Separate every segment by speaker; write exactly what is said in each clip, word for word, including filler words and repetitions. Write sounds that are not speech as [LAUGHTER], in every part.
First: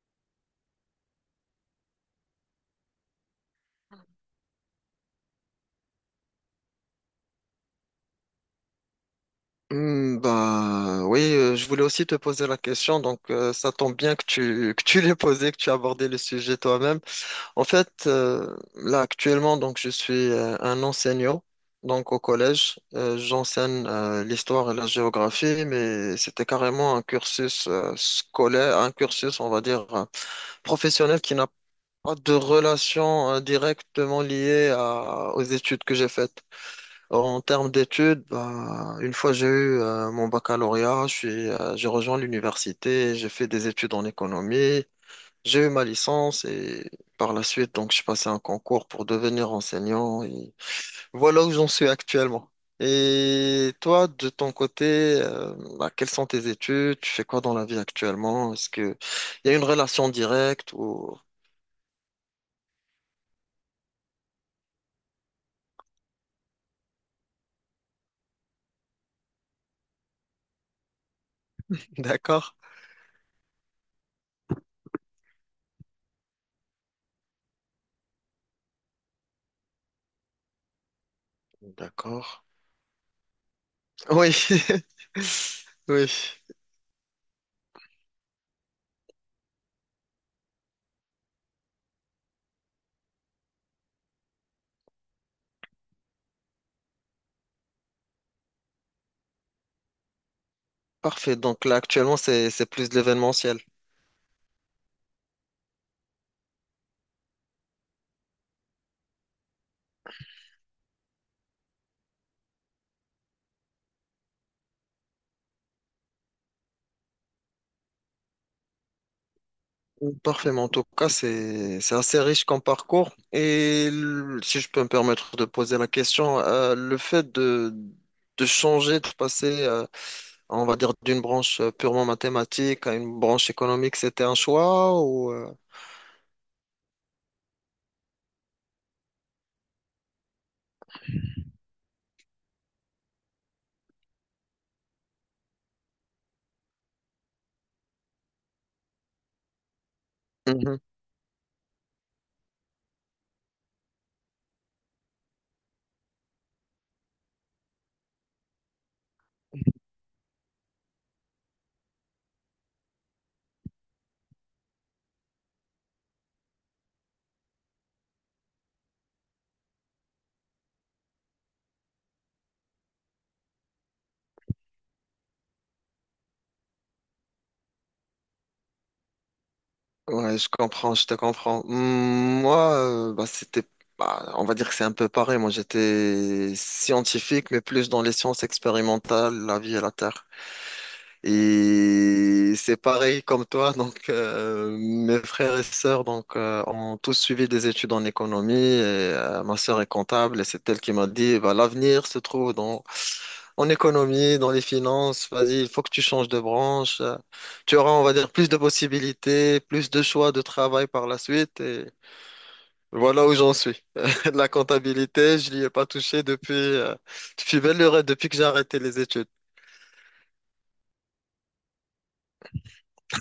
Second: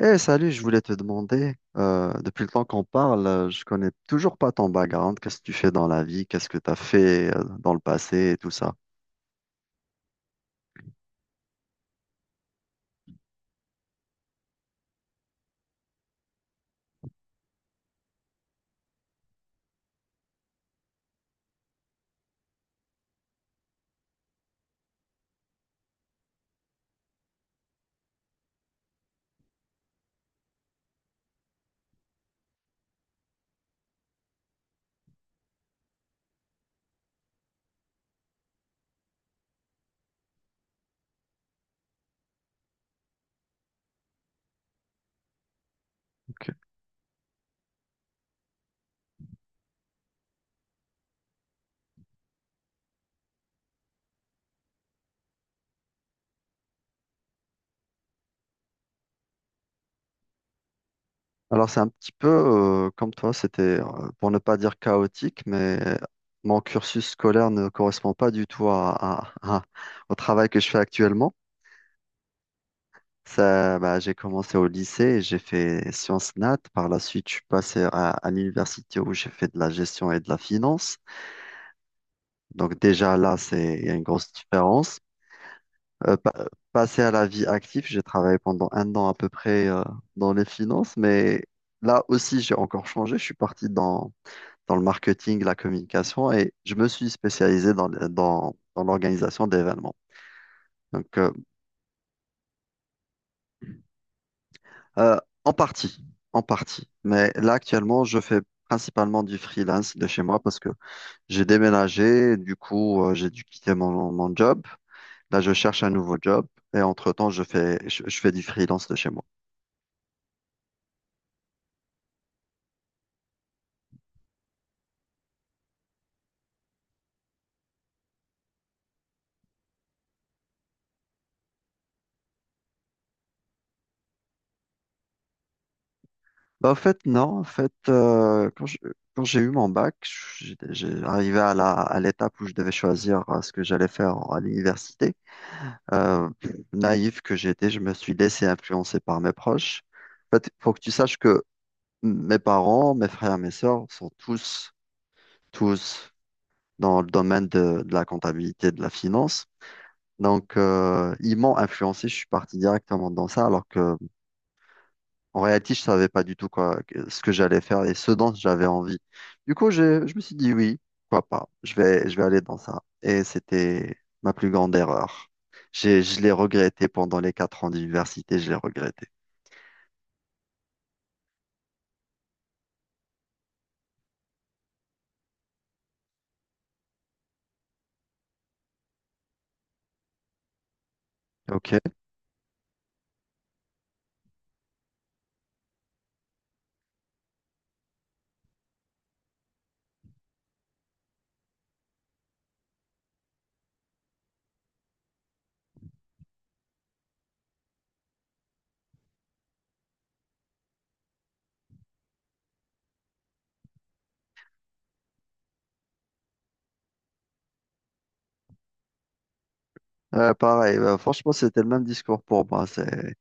Speaker 1: Eh, salut, je voulais te demander, euh, depuis le temps qu'on parle, euh, je connais toujours pas ton background. Qu'est-ce que tu fais dans la vie? Qu'est-ce que tu as fait euh, dans le passé et tout ça?
Speaker 2: Hmm, bah oui, euh, je voulais aussi te poser la question, donc euh, ça tombe bien que tu [LAUGHS] que tu l'aies posé, que tu as abordé le sujet toi-même. En fait, euh, là actuellement, donc je suis euh, un enseignant, donc au collège. Euh, j'enseigne euh, l'histoire et la géographie, mais c'était carrément un cursus euh, scolaire, un cursus, on va dire, euh, professionnel qui n'a pas de relation euh, directement liée à- aux études que j'ai faites. En termes d'études, ben, une fois j'ai eu euh, mon baccalauréat, je suis, euh, j'ai rejoint l'université, j'ai fait des études en économie, j'ai eu ma licence
Speaker 1: Ok.
Speaker 2: et par la suite, donc, je passais un concours pour devenir enseignant et voilà où j'en suis actuellement. Et toi, de ton côté, euh, ben, quelles sont tes études? Tu fais quoi dans la vie actuellement? Est-ce que il y a une relation directe ou...
Speaker 1: Alors c'est un petit peu euh, comme toi, c'était euh, pour ne pas dire chaotique, mais mon cursus scolaire ne correspond pas du tout à, à- à- au travail que je fais actuellement.
Speaker 2: [LAUGHS] D'accord.
Speaker 1: Ça, bah, j'ai commencé au lycée, et j'ai fait sciences nat. Par la suite, je suis passé à, à l'université où j'ai fait de la gestion et de la finance.
Speaker 2: D'accord.
Speaker 1: Donc déjà là, c'est il y a une grosse
Speaker 2: Oui.
Speaker 1: différence.
Speaker 2: [LAUGHS] Oui.
Speaker 1: Euh, pa- passé à la vie active, j'ai travaillé pendant un an à peu près euh, dans les finances, mais là aussi, j'ai encore changé. Je suis parti dans dans le marketing, la communication, et je me suis spécialisé dans, le- dans, dans l'organisation d'événements. Donc, euh,
Speaker 2: Parfait. Donc là, actuellement, c'est c'est plus de l'événementiel.
Speaker 1: euh, en partie, en partie. Mais là, actuellement, je fais principalement du freelance de chez moi parce que j'ai déménagé, du coup, euh, j'ai dû quitter mon, mon job. Là, je cherche un nouveau job et entre-temps, je fais, je, je fais du freelance de chez moi.
Speaker 2: Parfait. Mais en tout cas, c'est c'est assez riche comme parcours. Et l- si je peux me permettre de poser la question, euh, le fait de, de changer, de passer, euh, on va dire, d'une branche euh, purement mathématique à une branche économique, c'était un choix ou euh,
Speaker 1: Bah, en fait, non, en fait, euh, quand je- quand j'ai eu mon bac, j'ai j'ai arrivé à la, à l'étape où je devais choisir euh, ce que j'allais faire à l'université. Euh, naïf que j'étais, je me suis laissé influencer par mes proches. En fait, il faut
Speaker 2: Mhm.
Speaker 1: que tu saches que mes parents, mes frères, mes sœurs sont tous, tous dans le domaine de, de la comptabilité, de la finance. Donc, euh, ils m'ont influencé, je suis parti directement dans ça, alors que En réalité, je savais pas du tout quoi, ce que j'allais faire et ce dont j'avais envie. Du coup, j'ai- je me suis dit oui, pourquoi pas, je vais, je vais aller dans ça. Et c'était ma plus grande erreur. J'ai, je l'ai regretté pendant les quatre ans d'université, je l'ai regretté.
Speaker 2: Ouais, je comprends, je te comprends. Mm, moi, euh, bah, c'était, bah, on va dire que c'est un peu pareil. Moi, j'étais scientifique, mais plus dans les sciences expérimentales, la vie et la terre.
Speaker 1: Ok.
Speaker 2: Et c'est pareil comme toi, donc euh, mes frères et sœurs donc euh, ont tous suivi des études en économie. Et, euh, ma sœur est comptable et c'est elle qui m'a dit bah, l'avenir se trouve dans en économie, dans les finances. Vas-y, il faut que tu changes de branche. Euh, Tu auras, on va dire, plus de possibilités, plus de choix de travail par la suite. Et voilà où j'en suis. [LAUGHS] La comptabilité, je n'y ai pas touché depuis euh, depuis belle lurette, depuis que j'ai arrêté les études.
Speaker 1: Euh, pareil, bah, franchement, c'était le même discours pour moi. C'est...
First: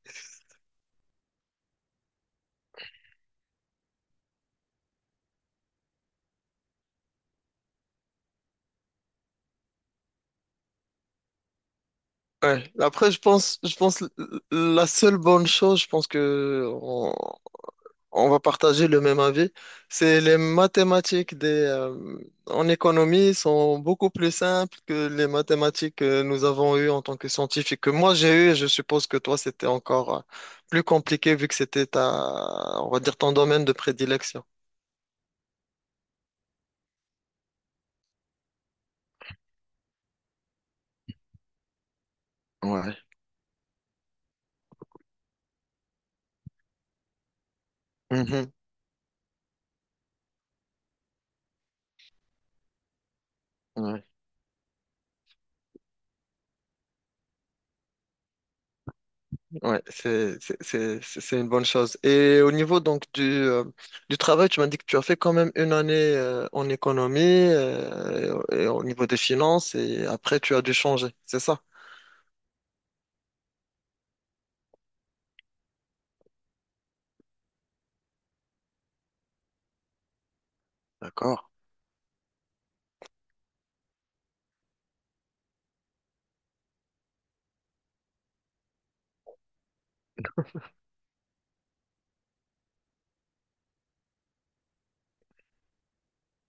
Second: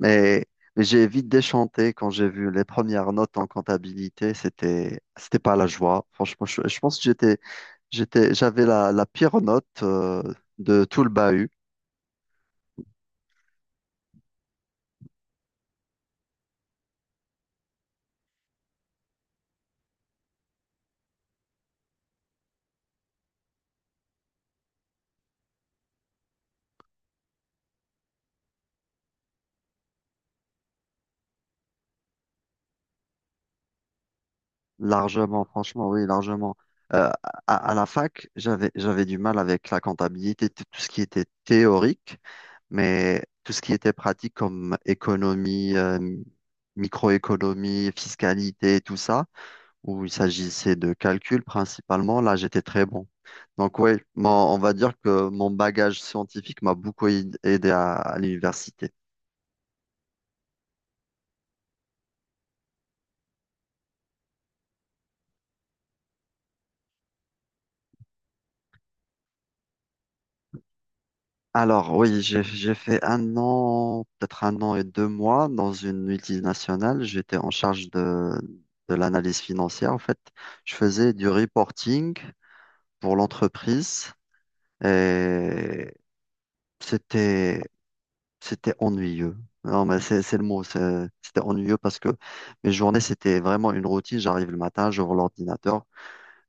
Speaker 1: Mais, mais j'ai vite déchanté quand j'ai vu les premières notes en comptabilité. C'était, c'était pas la joie. Franchement, je, je pense que j'étais, j'étais, j'avais la, la pire note euh, de tout le bahut.
Speaker 2: Ouais. Après, je pense, je pense l- l- la seule bonne chose, je pense que on, on va partager le même avis, c'est les mathématiques des, euh, en économie sont beaucoup plus simples que les mathématiques que nous avons eues en tant que scientifiques, que moi j'ai eues, et je suppose que toi c'était encore euh, plus compliqué vu que c'était ta, on va dire ton domaine de prédilection.
Speaker 1: Largement, franchement, oui, largement. Euh, à, à la fac, j'avais, j'avais du mal avec la comptabilité, tout tout ce qui était théorique,
Speaker 2: Ouais.
Speaker 1: mais tout ce qui était pratique comme économie, euh, microéconomie,
Speaker 2: Mhm.
Speaker 1: fiscalité, tout ça, où il s'agissait de calcul principalement. Là, j'étais très bon. Donc oui,
Speaker 2: Ouais.
Speaker 1: on va dire que mon bagage scientifique m'a beaucoup aid- aidé à, à l'université.
Speaker 2: Ouais, c'est c'est- c'est- c'est- c'est une bonne chose. Et au niveau donc du, euh, du travail, tu m'as dit que tu as fait quand même une année euh, en économie euh, et, au niveau des finances et après tu as dû changer, c'est ça?
Speaker 1: Alors oui, j'ai j'ai fait un an, peut-être un an et deux mois dans une multinationale. J'étais en charge de, de l'analyse financière. En fait, je faisais du
Speaker 2: D'accord.
Speaker 1: reporting pour l'entreprise, et c'était C'était ennuyeux. Non, mais c'est c'est le mot. c'est- C'était ennuyeux parce que mes journées, c'était vraiment une routine. J'arrive le matin, j'ouvre l'ordinateur,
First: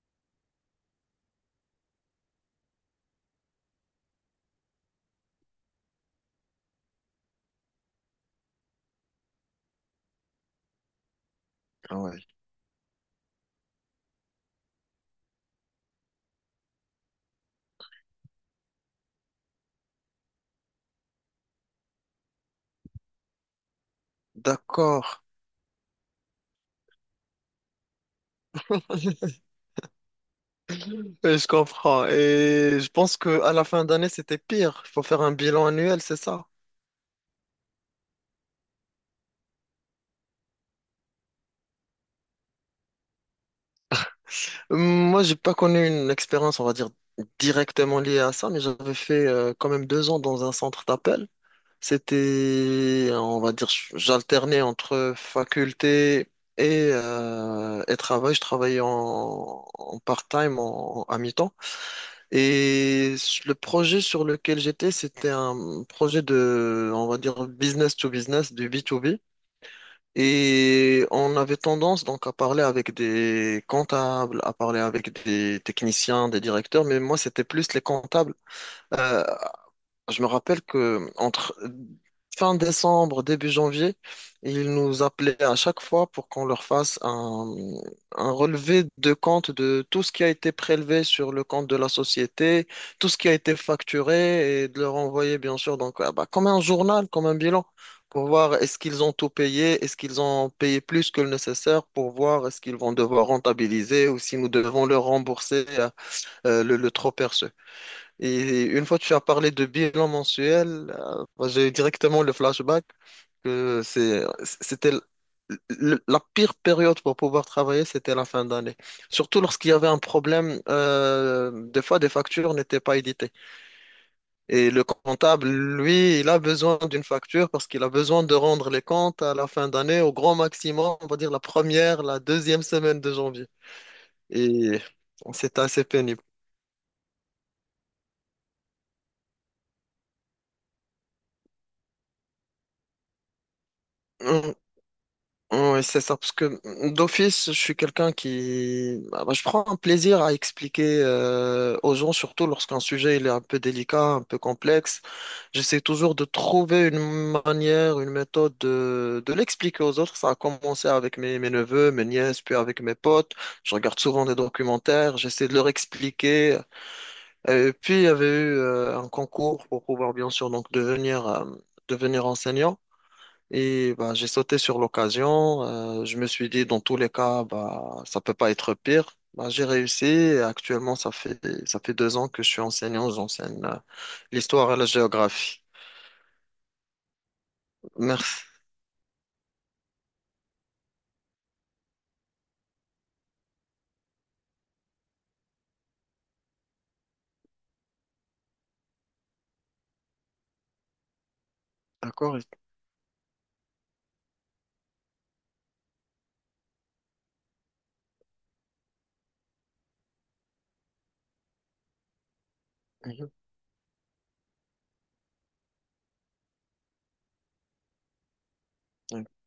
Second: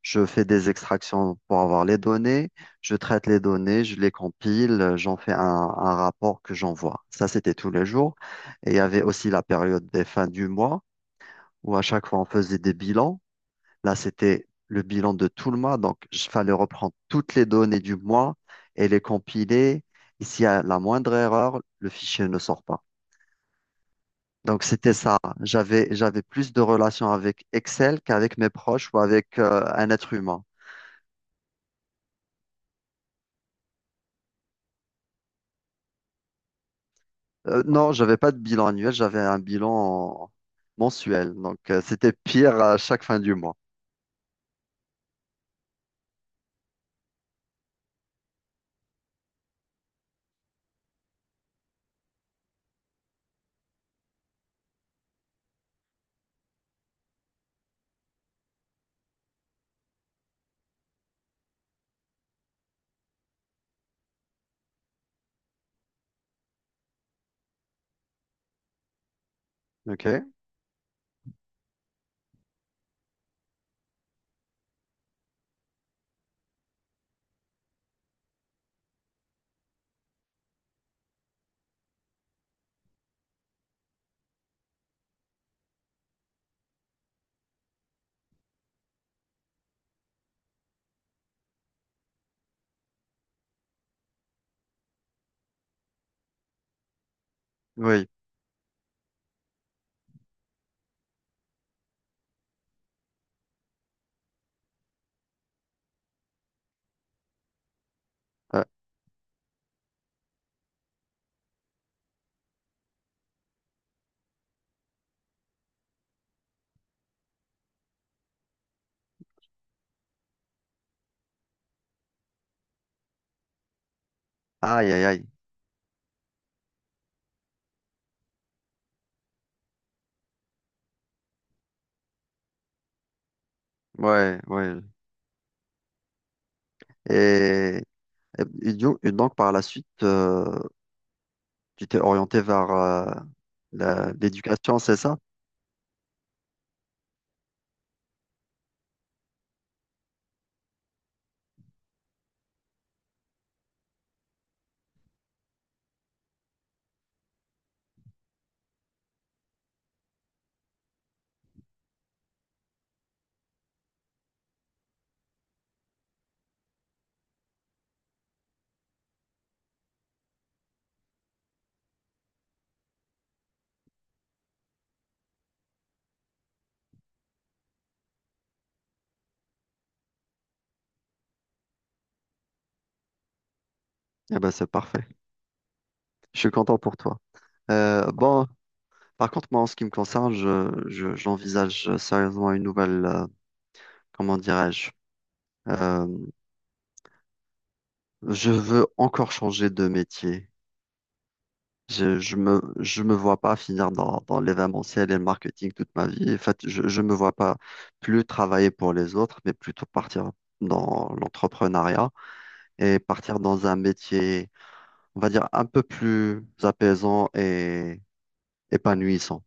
Speaker 1: je fais des extractions pour avoir les données, je traite les données, je les compile, euh, j'en fais un, un rapport que j'envoie. Ça, c'était tous les jours. Et il y avait aussi la période des fins du mois où à
Speaker 2: Ah
Speaker 1: chaque
Speaker 2: ouais.
Speaker 1: fois, on faisait des bilans. Là, c'était le bilan de tout le mois. Donc, il fallait reprendre toutes les données du mois et les compiler. Et s'il y a la moindre erreur, le fichier ne sort pas. Donc, c'était
Speaker 2: D'accord.
Speaker 1: ça. J'avais, j'avais plus de relations avec Excel qu'avec mes proches ou avec
Speaker 2: [LAUGHS]
Speaker 1: euh, un être humain.
Speaker 2: Je comprends. Et je pense que à la fin d'année, c'était pire. Il faut faire un bilan annuel, c'est ça?
Speaker 1: Euh, non, j'avais pas de bilan annuel, j'avais un bilan mensuel. Donc, euh, c'était pire à chaque fin du mois.
Speaker 2: Moi, j'ai pas connu une expérience, on va dire, directement liée à ça, mais j'avais fait euh, quand même deux ans dans un centre d'appel. C'était, on va dire, j'alternais entre faculté et, euh, et travail. Je travaillais en, en part-time, en- à mi-temps. Et le projet sur lequel j'étais, c'était un projet de, on va dire, business to business, du b to b
Speaker 1: OK?
Speaker 2: et on avait tendance donc à parler avec des comptables, à parler avec des techniciens, des directeurs, mais moi c'était plus les comptables. Euh, je me rappelle que entre fin décembre, début janvier, ils nous appelaient à chaque fois pour qu'on leur fasse un, un relevé de compte de tout ce qui a été prélevé sur le compte de la société, tout ce qui a été facturé et de leur envoyer, bien sûr, donc, ah bah, comme un journal, comme un bilan,
Speaker 1: Oui.
Speaker 2: pour voir est-ce qu'ils ont tout payé, est-ce qu'ils ont payé plus que le nécessaire, pour voir est-ce qu'ils vont devoir rentabiliser ou si nous devons leur rembourser euh, euh, le, le trop perçu. Et
Speaker 1: Euh,
Speaker 2: une fois que tu as parlé de bilan mensuel, euh, moi, j'ai eu directement le flashback que c'est, c'était l- l- la pire période pour pouvoir travailler, c'était la fin d'année. Surtout lorsqu'il y avait un problème, euh, des fois des factures n'étaient pas éditées. Et le
Speaker 1: aïe, aïe, aïe.
Speaker 2: comptable, lui, il a besoin d'une facture parce qu'il a besoin de rendre les comptes à la fin d'année au grand maximum, on va dire la première, la deuxième semaine de janvier.
Speaker 1: Ouais, ouais.
Speaker 2: Et c'était assez pénible.
Speaker 1: Et, et du- et donc, par la suite, euh, Tu t'es orienté vers euh, la-
Speaker 2: Hum,
Speaker 1: l'éducation, c'est ça?
Speaker 2: Oui, c'est ça, parce que mm, d'office, je suis quelqu'un qui... ah, bah, je prends un plaisir à expliquer euh, aux gens, surtout lorsqu'un sujet il est un peu délicat, un peu complexe. J'essaie toujours de trouver une manière, une méthode de, de l'expliquer aux autres. Ça a commencé avec mes, mes neveux, mes nièces, puis avec mes potes. Je regarde souvent des documentaires, j'essaie de leur expliquer. Et puis, il y avait eu euh, un concours pour pouvoir, bien sûr, donc devenir, euh, devenir enseignant. Et bah, j'ai sauté sur l'occasion. Euh, je me suis dit, dans tous les cas, bah, ça peut pas être pire. Bah, j'ai réussi. Et actuellement, ça fait, ça fait deux ans que je suis enseignant. J'enseigne euh,
Speaker 1: Eh ben, c'est
Speaker 2: l'histoire et la
Speaker 1: parfait.
Speaker 2: géographie.
Speaker 1: Je suis content pour toi. Euh, bon,
Speaker 2: Merci.
Speaker 1: par contre, moi, en ce qui me concerne, je, je- j'envisage sérieusement une nouvelle, euh, comment dirais-je? Euh, je veux encore changer de métier. Je, je
Speaker 2: D'accord.
Speaker 1: me, je me vois pas finir dans, dans l'événementiel et le marketing toute ma vie. En fait, je, je me vois pas plus travailler pour les autres, mais plutôt partir dans l'entrepreneuriat et
Speaker 2: Mhm.
Speaker 1: partir dans un métier, on va dire, un peu plus apaisant et
Speaker 2: Donc,
Speaker 1: épanouissant.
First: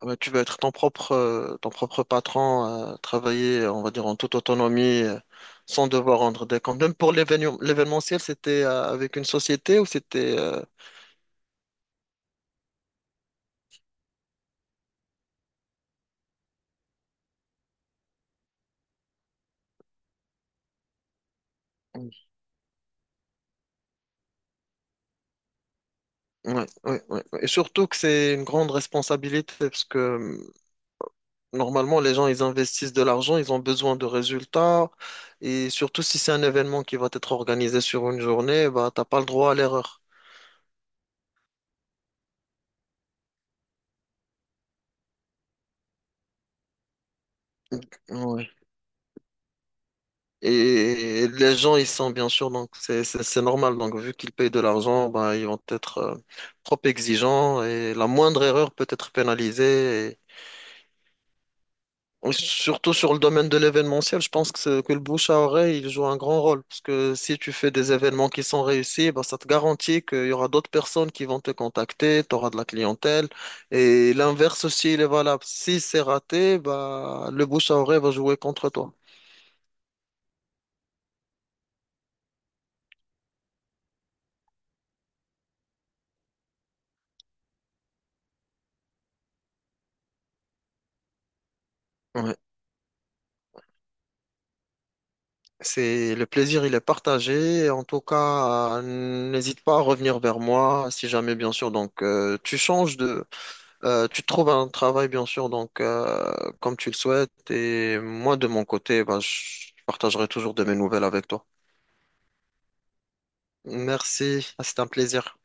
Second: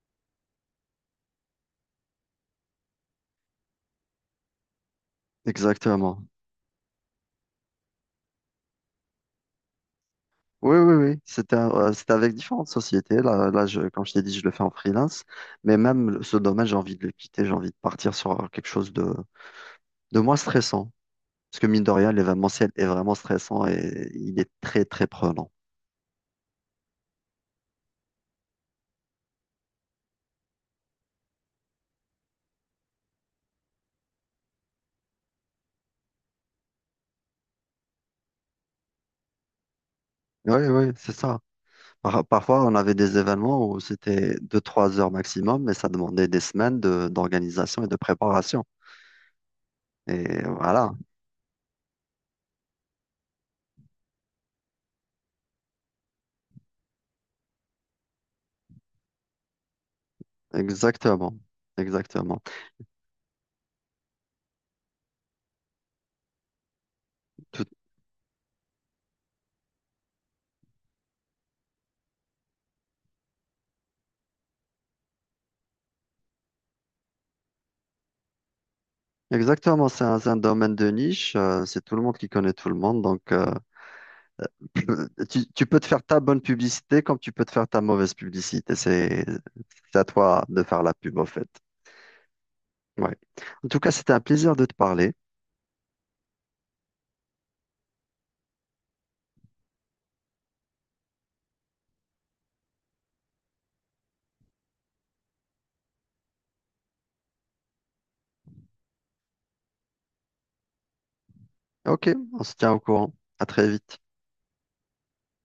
Speaker 2: ah bah, tu vas être ton propre, euh, ton propre patron, euh, travailler, on va dire, en toute autonomie, euh, sans devoir
Speaker 1: Exactement.
Speaker 2: rendre des comptes. Même pour l'événement, l'événementiel, c'était euh, avec une société ou c'était... euh,
Speaker 1: Oui, oui, oui. C'était, euh, c'était avec différentes sociétés. Là, là, je, comme je t'ai dit, je le fais en freelance. Mais même ce domaine, j'ai envie de le quitter. J'ai envie de partir sur quelque chose de, de moins stressant. Parce que mine de rien, l'événementiel est vraiment stressant et il est très, très prenant.
Speaker 2: oui, oui, oui, oui. Et surtout que c'est une grande responsabilité parce que normalement, les gens, ils investissent de l'argent, ils ont besoin de résultats. Et surtout, si c'est un événement qui va être organisé sur une journée, bah, t'as pas le droit à l'erreur.
Speaker 1: Oui, oui, c'est ça. Par- parfois, on avait des événements où c'était deux trois heures maximum, mais ça demandait des semaines de- d'organisation et de
Speaker 2: Ouais.
Speaker 1: préparation. Et voilà,
Speaker 2: Et les gens, ils sont bien sûr, donc c'est c'est- c'est normal. Donc, vu qu'ils payent de l'argent, bah, ils vont être euh, trop exigeants et la moindre erreur peut être pénalisée.
Speaker 1: exactement. Exactement.
Speaker 2: Surtout sur le domaine de l'événementiel, je pense que, c'est- que le bouche à oreille il joue un grand rôle. Parce que si tu fais
Speaker 1: Tout-
Speaker 2: des événements qui sont réussis, ben, ça te garantit qu'il y aura d'autres personnes qui vont te contacter, tu auras de la clientèle. Et l'inverse aussi, il est valable. Si c'est raté, bah, le bouche à oreille va jouer contre toi.
Speaker 1: exactement, c'est un, c'est un domaine de niche. Euh, c'est tout le monde qui connaît tout le monde. Donc, euh, [LAUGHS] [CLEARS THROAT] tu, tu peux te faire ta bonne publicité comme tu peux te faire ta mauvaise publicité. C'est c'est à toi de faire la pub, au fait.
Speaker 2: Ouais.
Speaker 1: Ouais. En tout cas, c'était un plaisir de te parler.
Speaker 2: C'est le plaisir, il est partagé. En tout cas, euh, n'hésite pas à revenir vers moi si jamais, bien sûr. Donc, euh, tu changes de, euh, tu trouves un travail, bien sûr. Donc, euh, comme tu le souhaites. Et moi, de mon côté, bah, je partagerai toujours de mes nouvelles avec toi.
Speaker 1: Ok, on se tient au courant. À très vite.
Speaker 2: Merci, c'était un plaisir.